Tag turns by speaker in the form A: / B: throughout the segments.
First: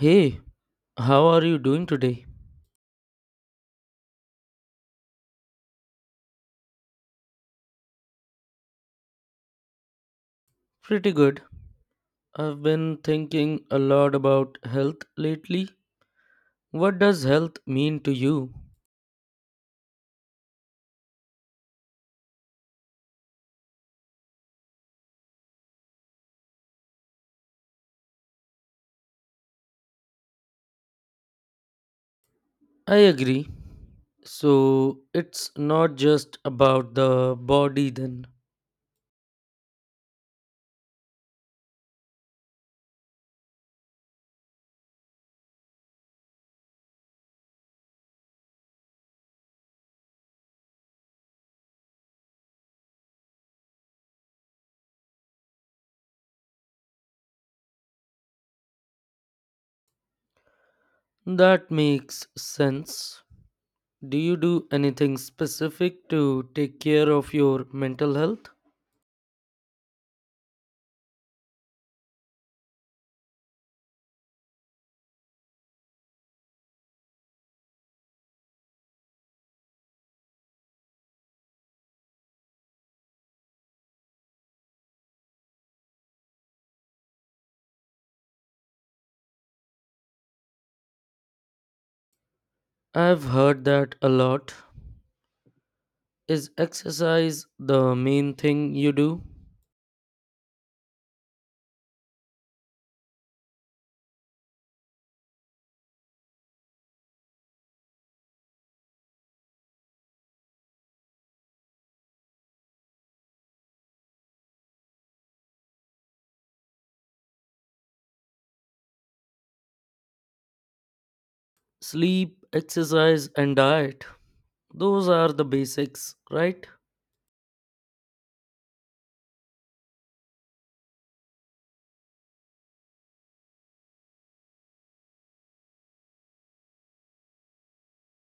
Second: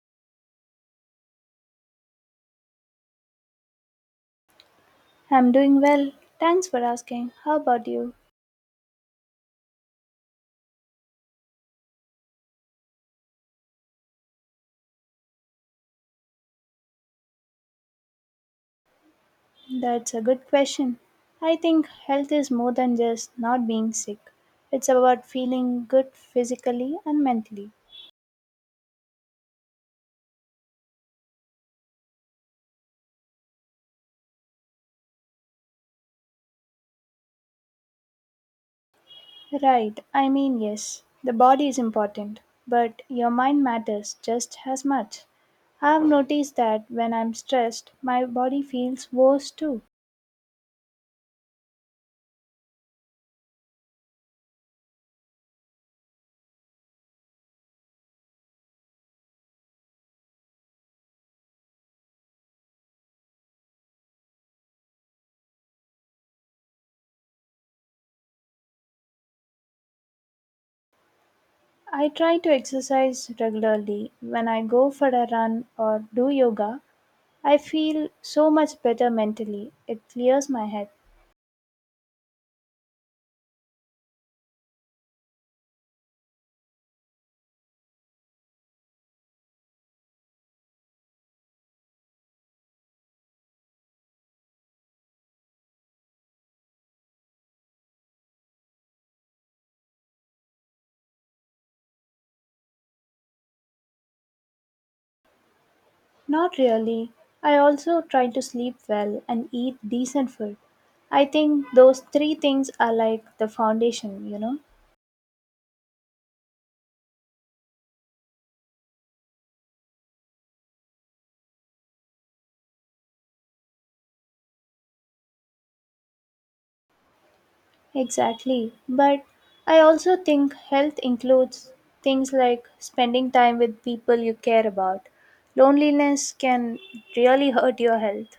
A: Hey, how are you doing today?
B: I'm doing well. Thanks for asking. How about you?
A: Pretty good. I've been thinking a lot about health lately. What does health mean to you?
B: That's a good question. I think health is more than just not being sick. It's about feeling good physically and mentally.
A: I agree. So, it's not just about the body then.
B: Right. I mean, yes, the body is important, but your mind matters just as much. I've noticed that when I'm stressed, my body feels worse too.
A: That makes sense. Do you do anything specific to take care of your mental health?
B: I try to exercise regularly when I go for a run or do yoga. I feel so much better mentally. It clears my head.
A: I've heard that a lot. Is exercise the main thing you do?
B: Not really. I also try to sleep well and eat decent food. I think those three things are like the foundation,
A: Sleep, exercise, and diet. Those are the basics, right?
B: Exactly. But I also think health includes things like spending time with people you care about. Loneliness can really hurt your health.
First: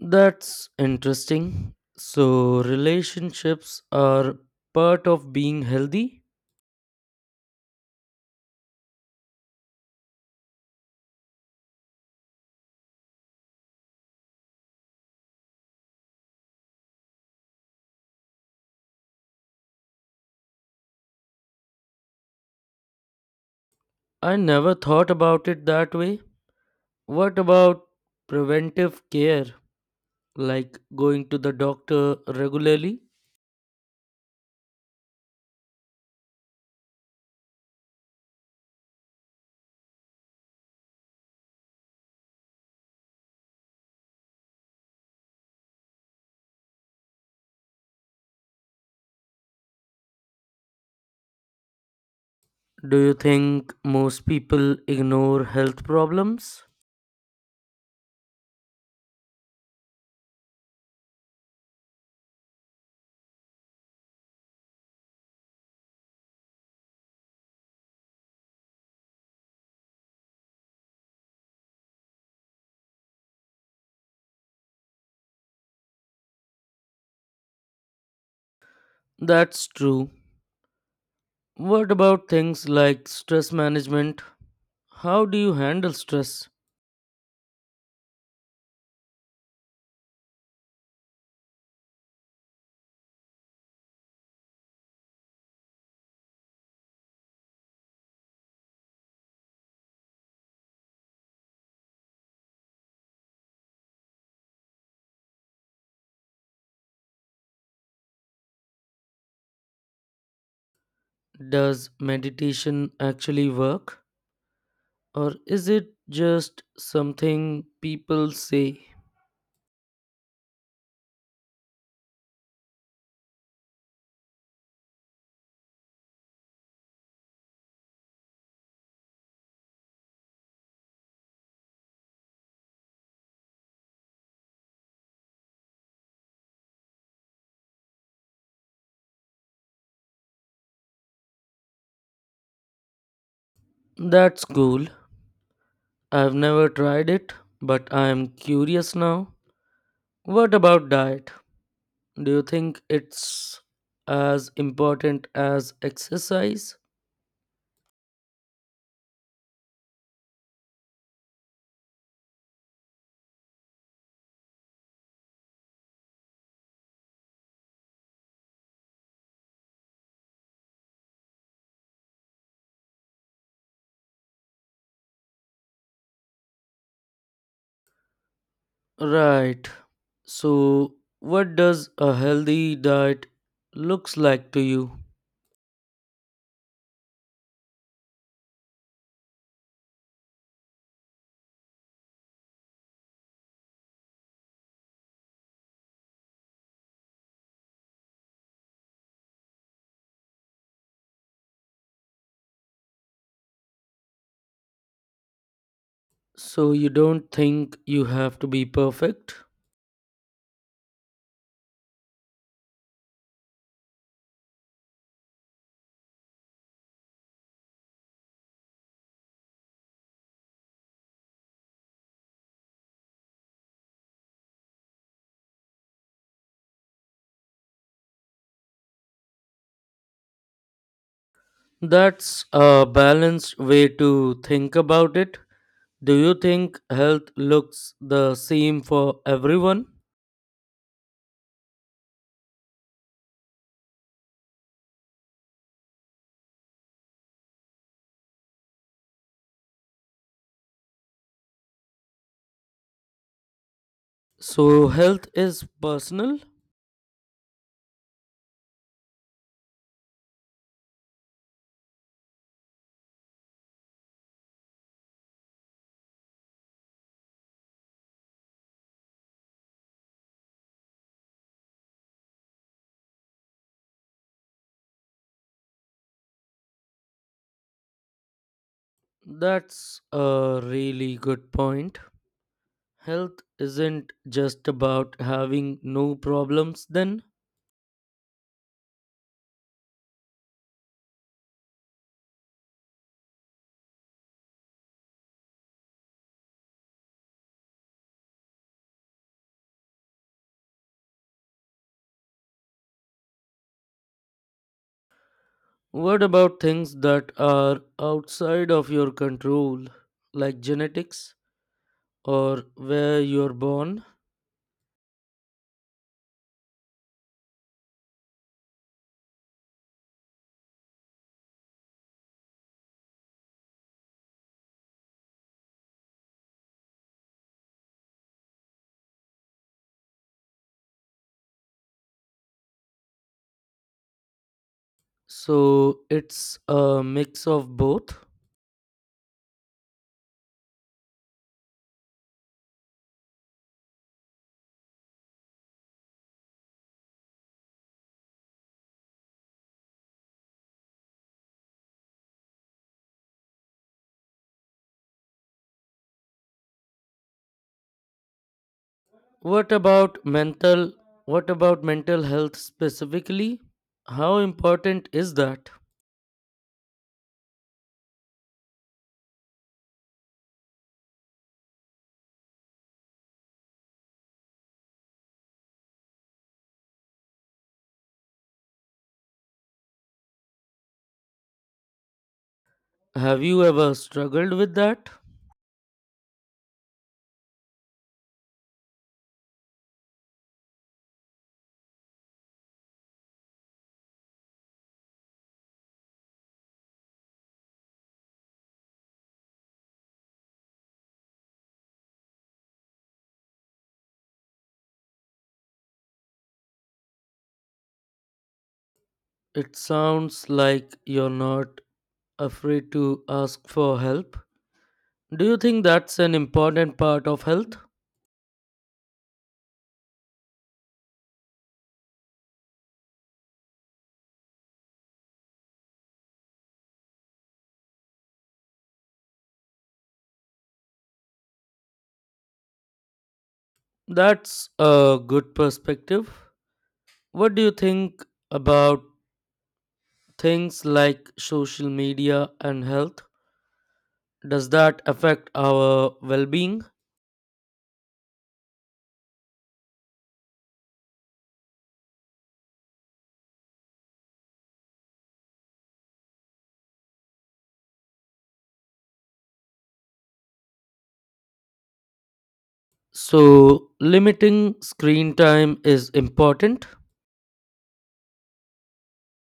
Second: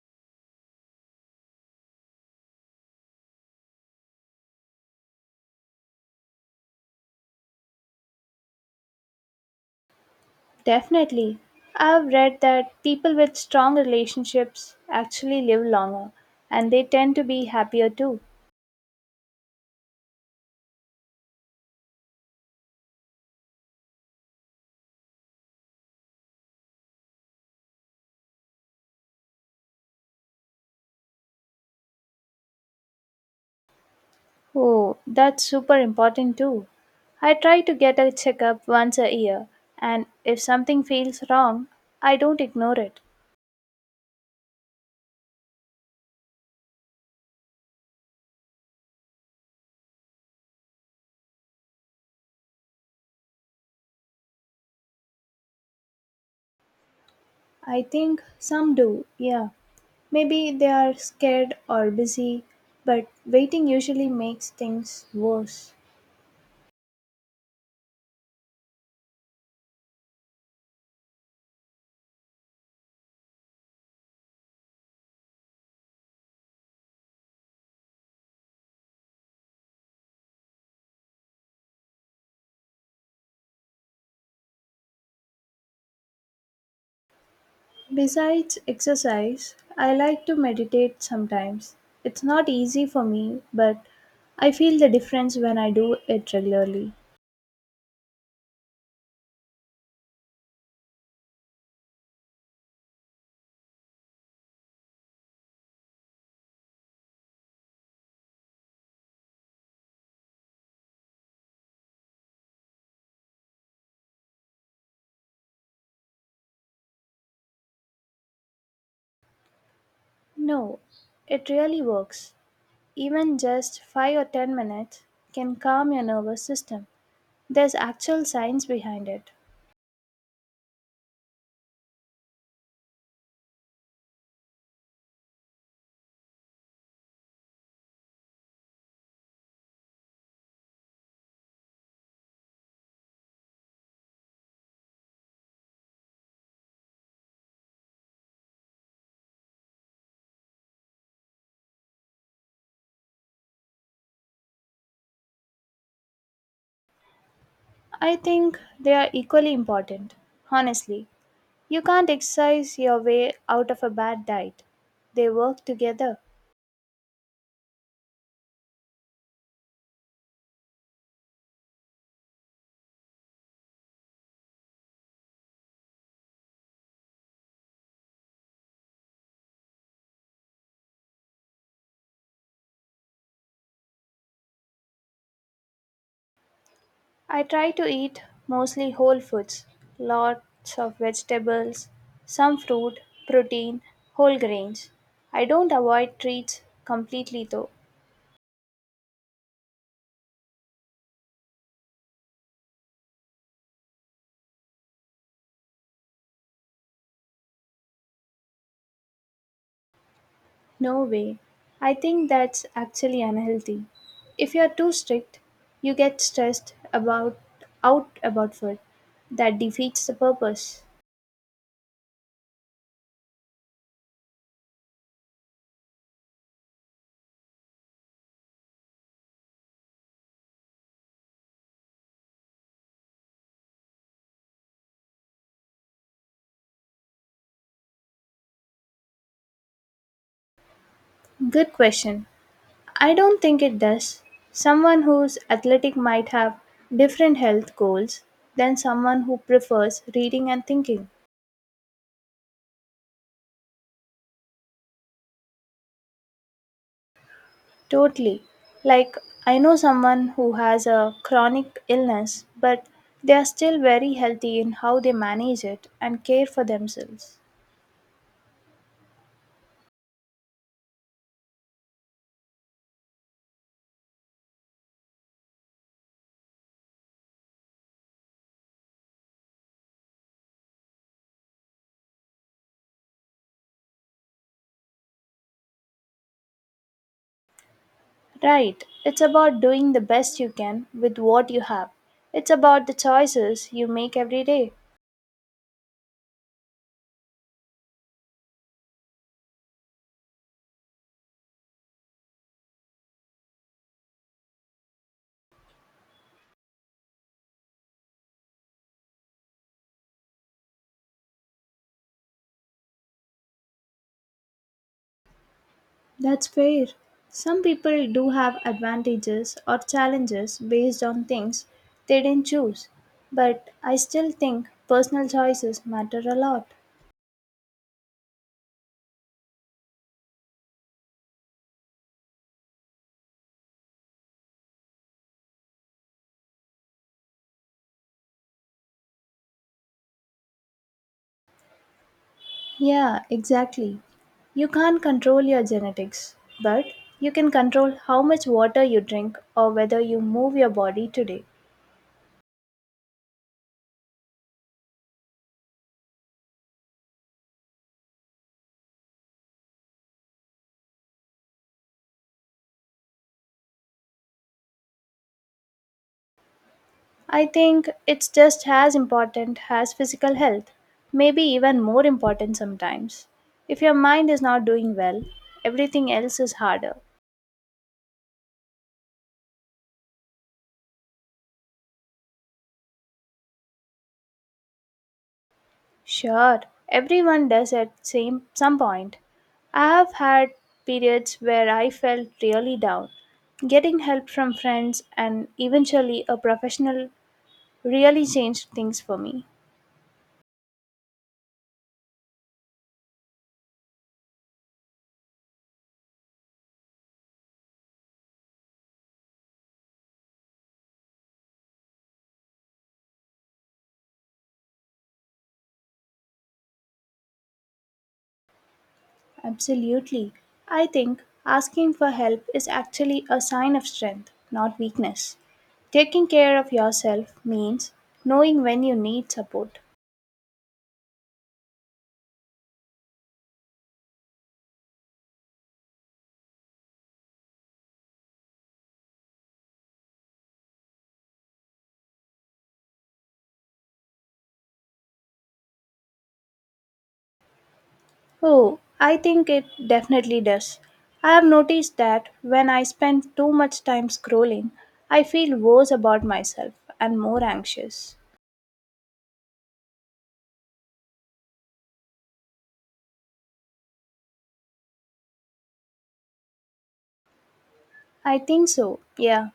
A: That's interesting. So, relationships are part of being healthy?
B: Definitely. I've read that people with strong relationships actually live longer and they tend to be happier too.
A: I never thought about it that way. What about preventive care, like going to the doctor regularly?
B: Oh, that's super important too. I try to get a checkup once a year, and if something feels wrong, I don't ignore it.
A: Do you think most people ignore health problems?
B: I think some do, yeah. Maybe they are scared or busy, but waiting usually makes things worse.
A: That's true. What about things like stress management? How do you handle stress?
B: Besides exercise, I like to meditate sometimes. It's not easy for me, but I feel the difference when I do it regularly.
A: Does meditation actually work, or is it just something people say?
B: No, it really works. Even just 5 or 10 minutes can calm your nervous system. There's actual science behind it.
A: That's cool. I've never tried it, but I am curious now. What about diet? Do you think it's as important as exercise?
B: I think they are equally important. Honestly, you can't exercise your way out of a bad diet, they work together.
A: Right. So, what does a healthy diet looks like to you?
B: I try to eat mostly whole foods, lots of vegetables, some fruit, protein, whole grains. I don't avoid treats completely though.
A: So you don't think you have to be perfect?
B: No way. I think that's actually unhealthy. If you're too strict, you get stressed about out about food. That defeats the purpose.
A: That's a balanced way to think about it. Do you think health looks the same for everyone?
B: Good question. I don't think it does. Someone who's athletic might have different health goals than someone who prefers reading and thinking.
A: So, health is personal?
B: Totally. Like, I know someone who has a chronic illness, but they are still very healthy in how they manage it and care for themselves.
A: That's a really good point. Health isn't just about having no problems, then?
B: Right. It's about doing the best you can with what you have. It's about the choices you make every day.
A: What about things that are outside of your control, like genetics or where you're born?
B: That's fair. Some people do have advantages or challenges based on things they didn't choose, but I still think personal choices matter a lot.
A: So, it's a mix of both.
B: Yeah, exactly. You can't control your genetics, but you can control how much water you drink or whether you move your body today.
A: What about mental what about mental health specifically? How important is that?
B: I think it's just as important as physical health, maybe even more important sometimes. If your mind is not doing well, everything else is harder.
A: Have you ever struggled with that?
B: Sure, everyone does at same some point. I have had periods where I felt really down. Getting help from friends and eventually a professional really changed things for me.
A: It sounds like you're not afraid to ask for help. Do you think that's an important part of health?
B: Absolutely. I think asking for help is actually a sign of strength, not weakness. Taking care of yourself means knowing when you need support.
A: That's a good perspective. What do you think about things like social media and health? Does that affect our well being?
B: Oh, I think it definitely does. I have noticed that when I spend too much time scrolling, I feel worse about myself and more anxious.
A: So, limiting screen time is important.
B: I think so, yeah.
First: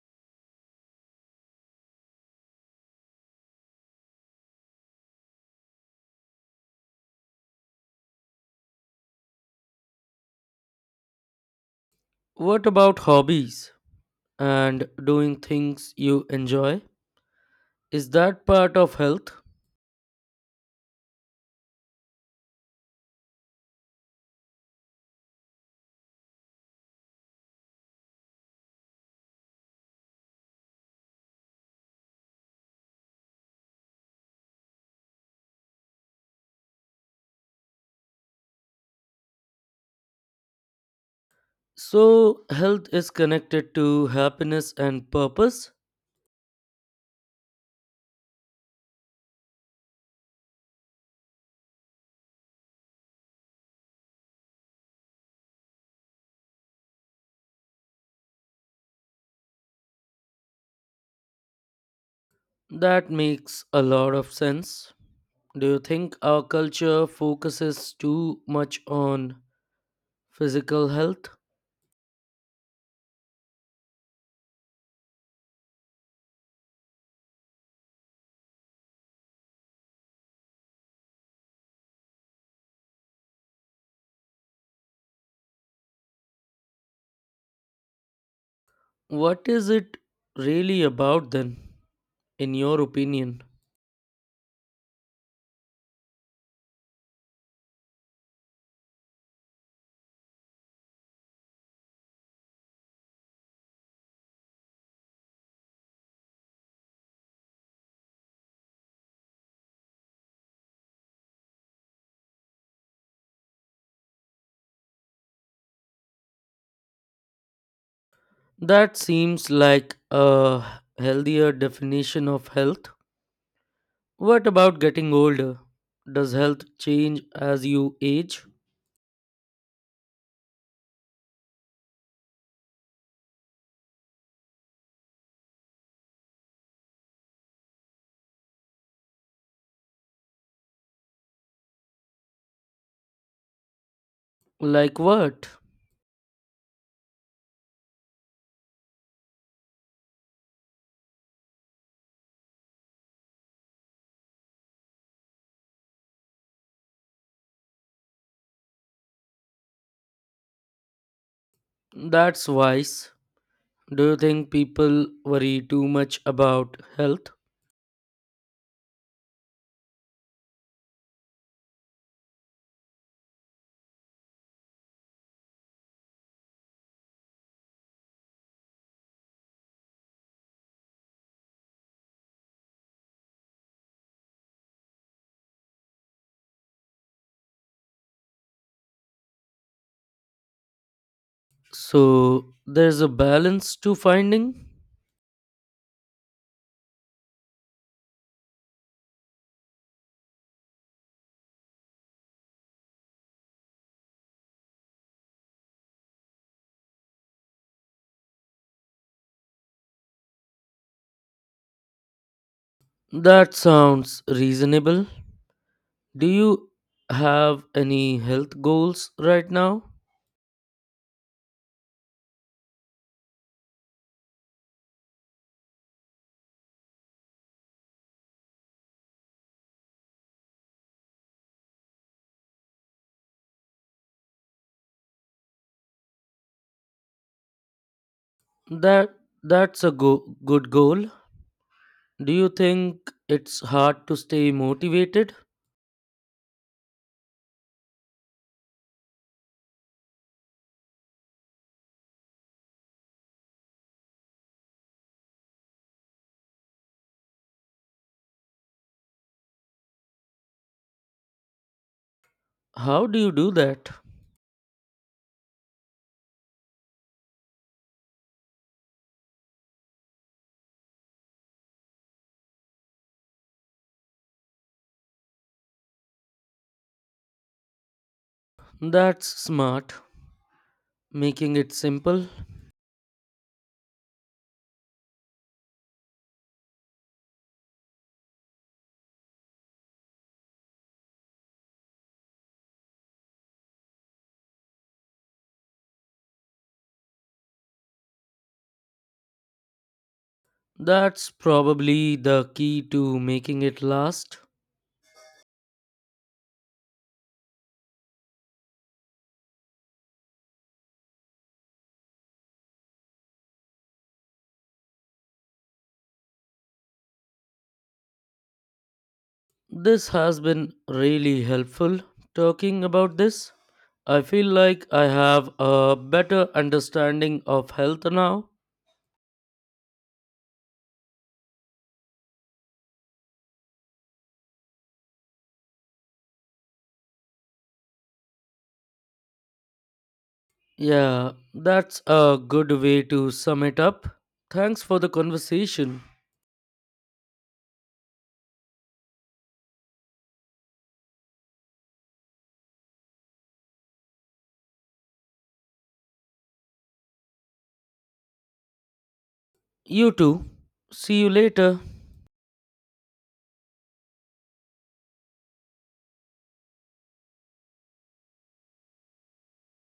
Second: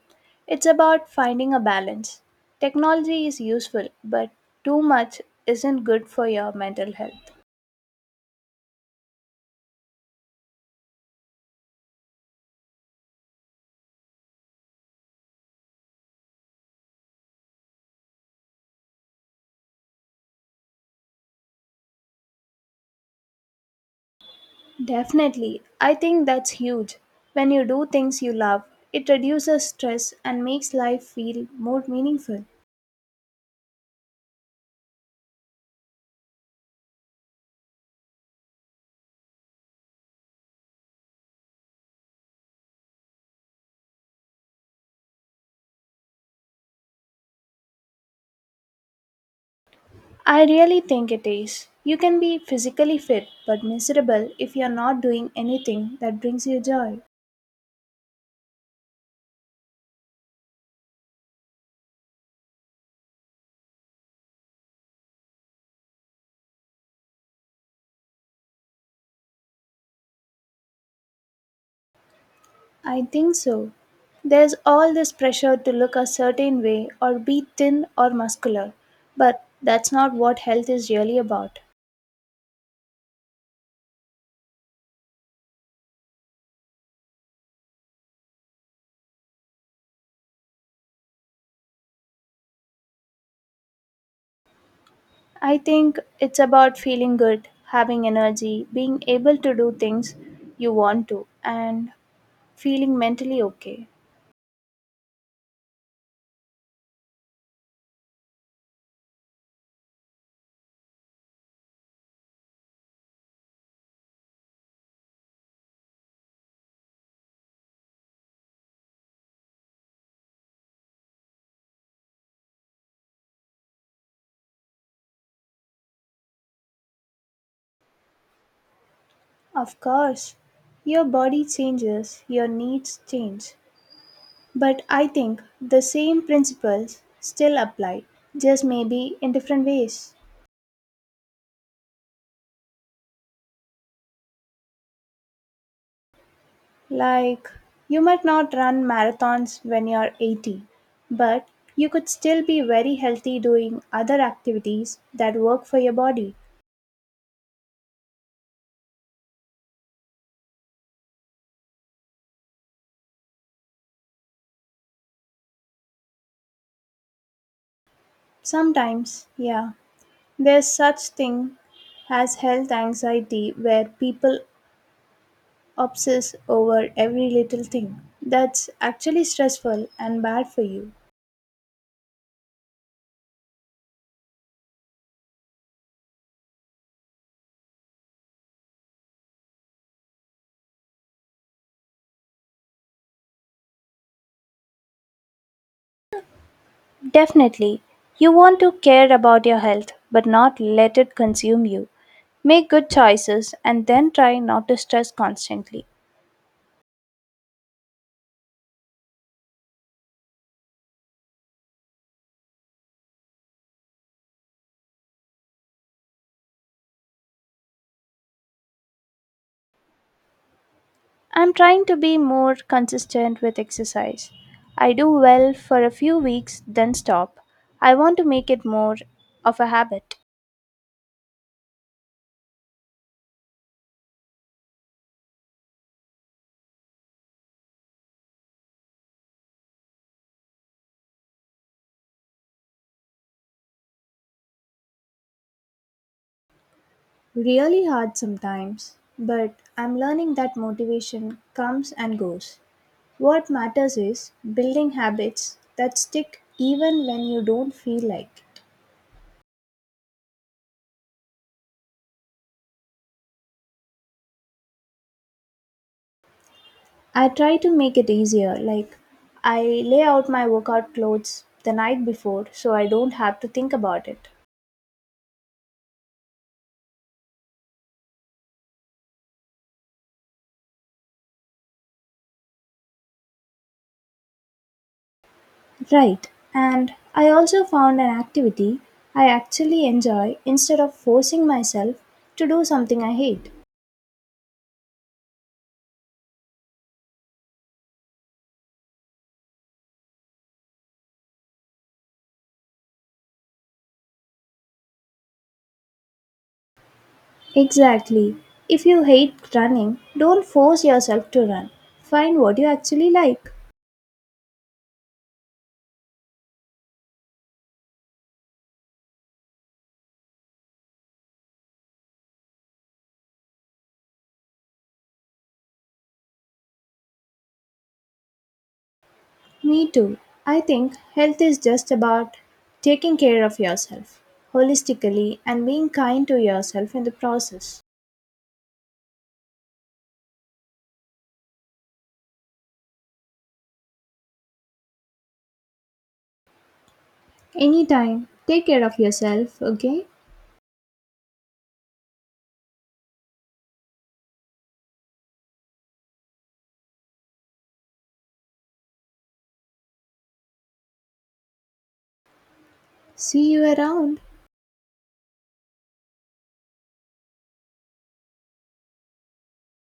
B: It's about finding a balance. Technology is useful, but too much isn't good for your mental health.
A: What about hobbies and doing things you enjoy? Is that part of health?
B: Definitely, I think that's huge. When you do things you love, it reduces stress and makes life feel more meaningful.
A: So, health is connected to happiness and purpose.
B: I really think it is. You can be physically fit but miserable if you're not doing anything that brings you joy.
A: That makes a lot of sense. Do you think our culture focuses too much on physical health?
B: I think so. There's all this pressure to look a certain way or be thin or muscular, but that's not what health is really about.
A: What is it really about then, in your opinion?
B: I think it's about feeling good, having energy, being able to do things you want to, and feeling mentally okay.
A: That seems like a healthier definition of health. What about getting older? Does health change as you age?
B: Of course, your body changes, your needs change, but I think the same principles still apply, just maybe in different ways.
A: Like what?
B: Like, you might not run marathons when you're 80, but you could still be very healthy doing other activities that work for your body.
A: That's wise. Do you think people worry too much about health?
B: Sometimes, yeah, there's such thing as health anxiety where people obsess over every little thing. That's actually stressful and bad for you.
A: So there's a balance to finding?
B: Definitely. You want to care about your health, but not let it consume you. Make good choices and then try not to stress constantly.
A: That sounds reasonable. Do you have any health goals right now?
B: I'm trying to be more consistent with exercise. I do well for a few weeks, then stop. I want to make it more of a habit.
A: That that's a good goal. Do you think it's hard to stay motivated?
B: Really hard sometimes, but I'm learning that motivation comes and goes. What matters is building habits that stick even when you don't feel like.
A: How do you do that?
B: I try to make it easier. Like, I lay out my workout clothes the night before so I don't have to think about it.
A: That's smart. Making it simple.
B: Right. And I also found an activity I actually enjoy instead of forcing myself to do something I hate.
A: That's probably the key to making it last.
B: Exactly. If you hate running, don't force yourself to run. Find what you actually like.
A: This has been really helpful talking about this. I feel like I have a better understanding of health now.
B: Me too. I think health is just about taking care of yourself holistically and being kind to yourself in the process.
A: Yeah, that's a good way to sum it up. Thanks for the conversation.
B: Anytime. Take care of yourself, okay?
A: You too. See you later.
B: See you around.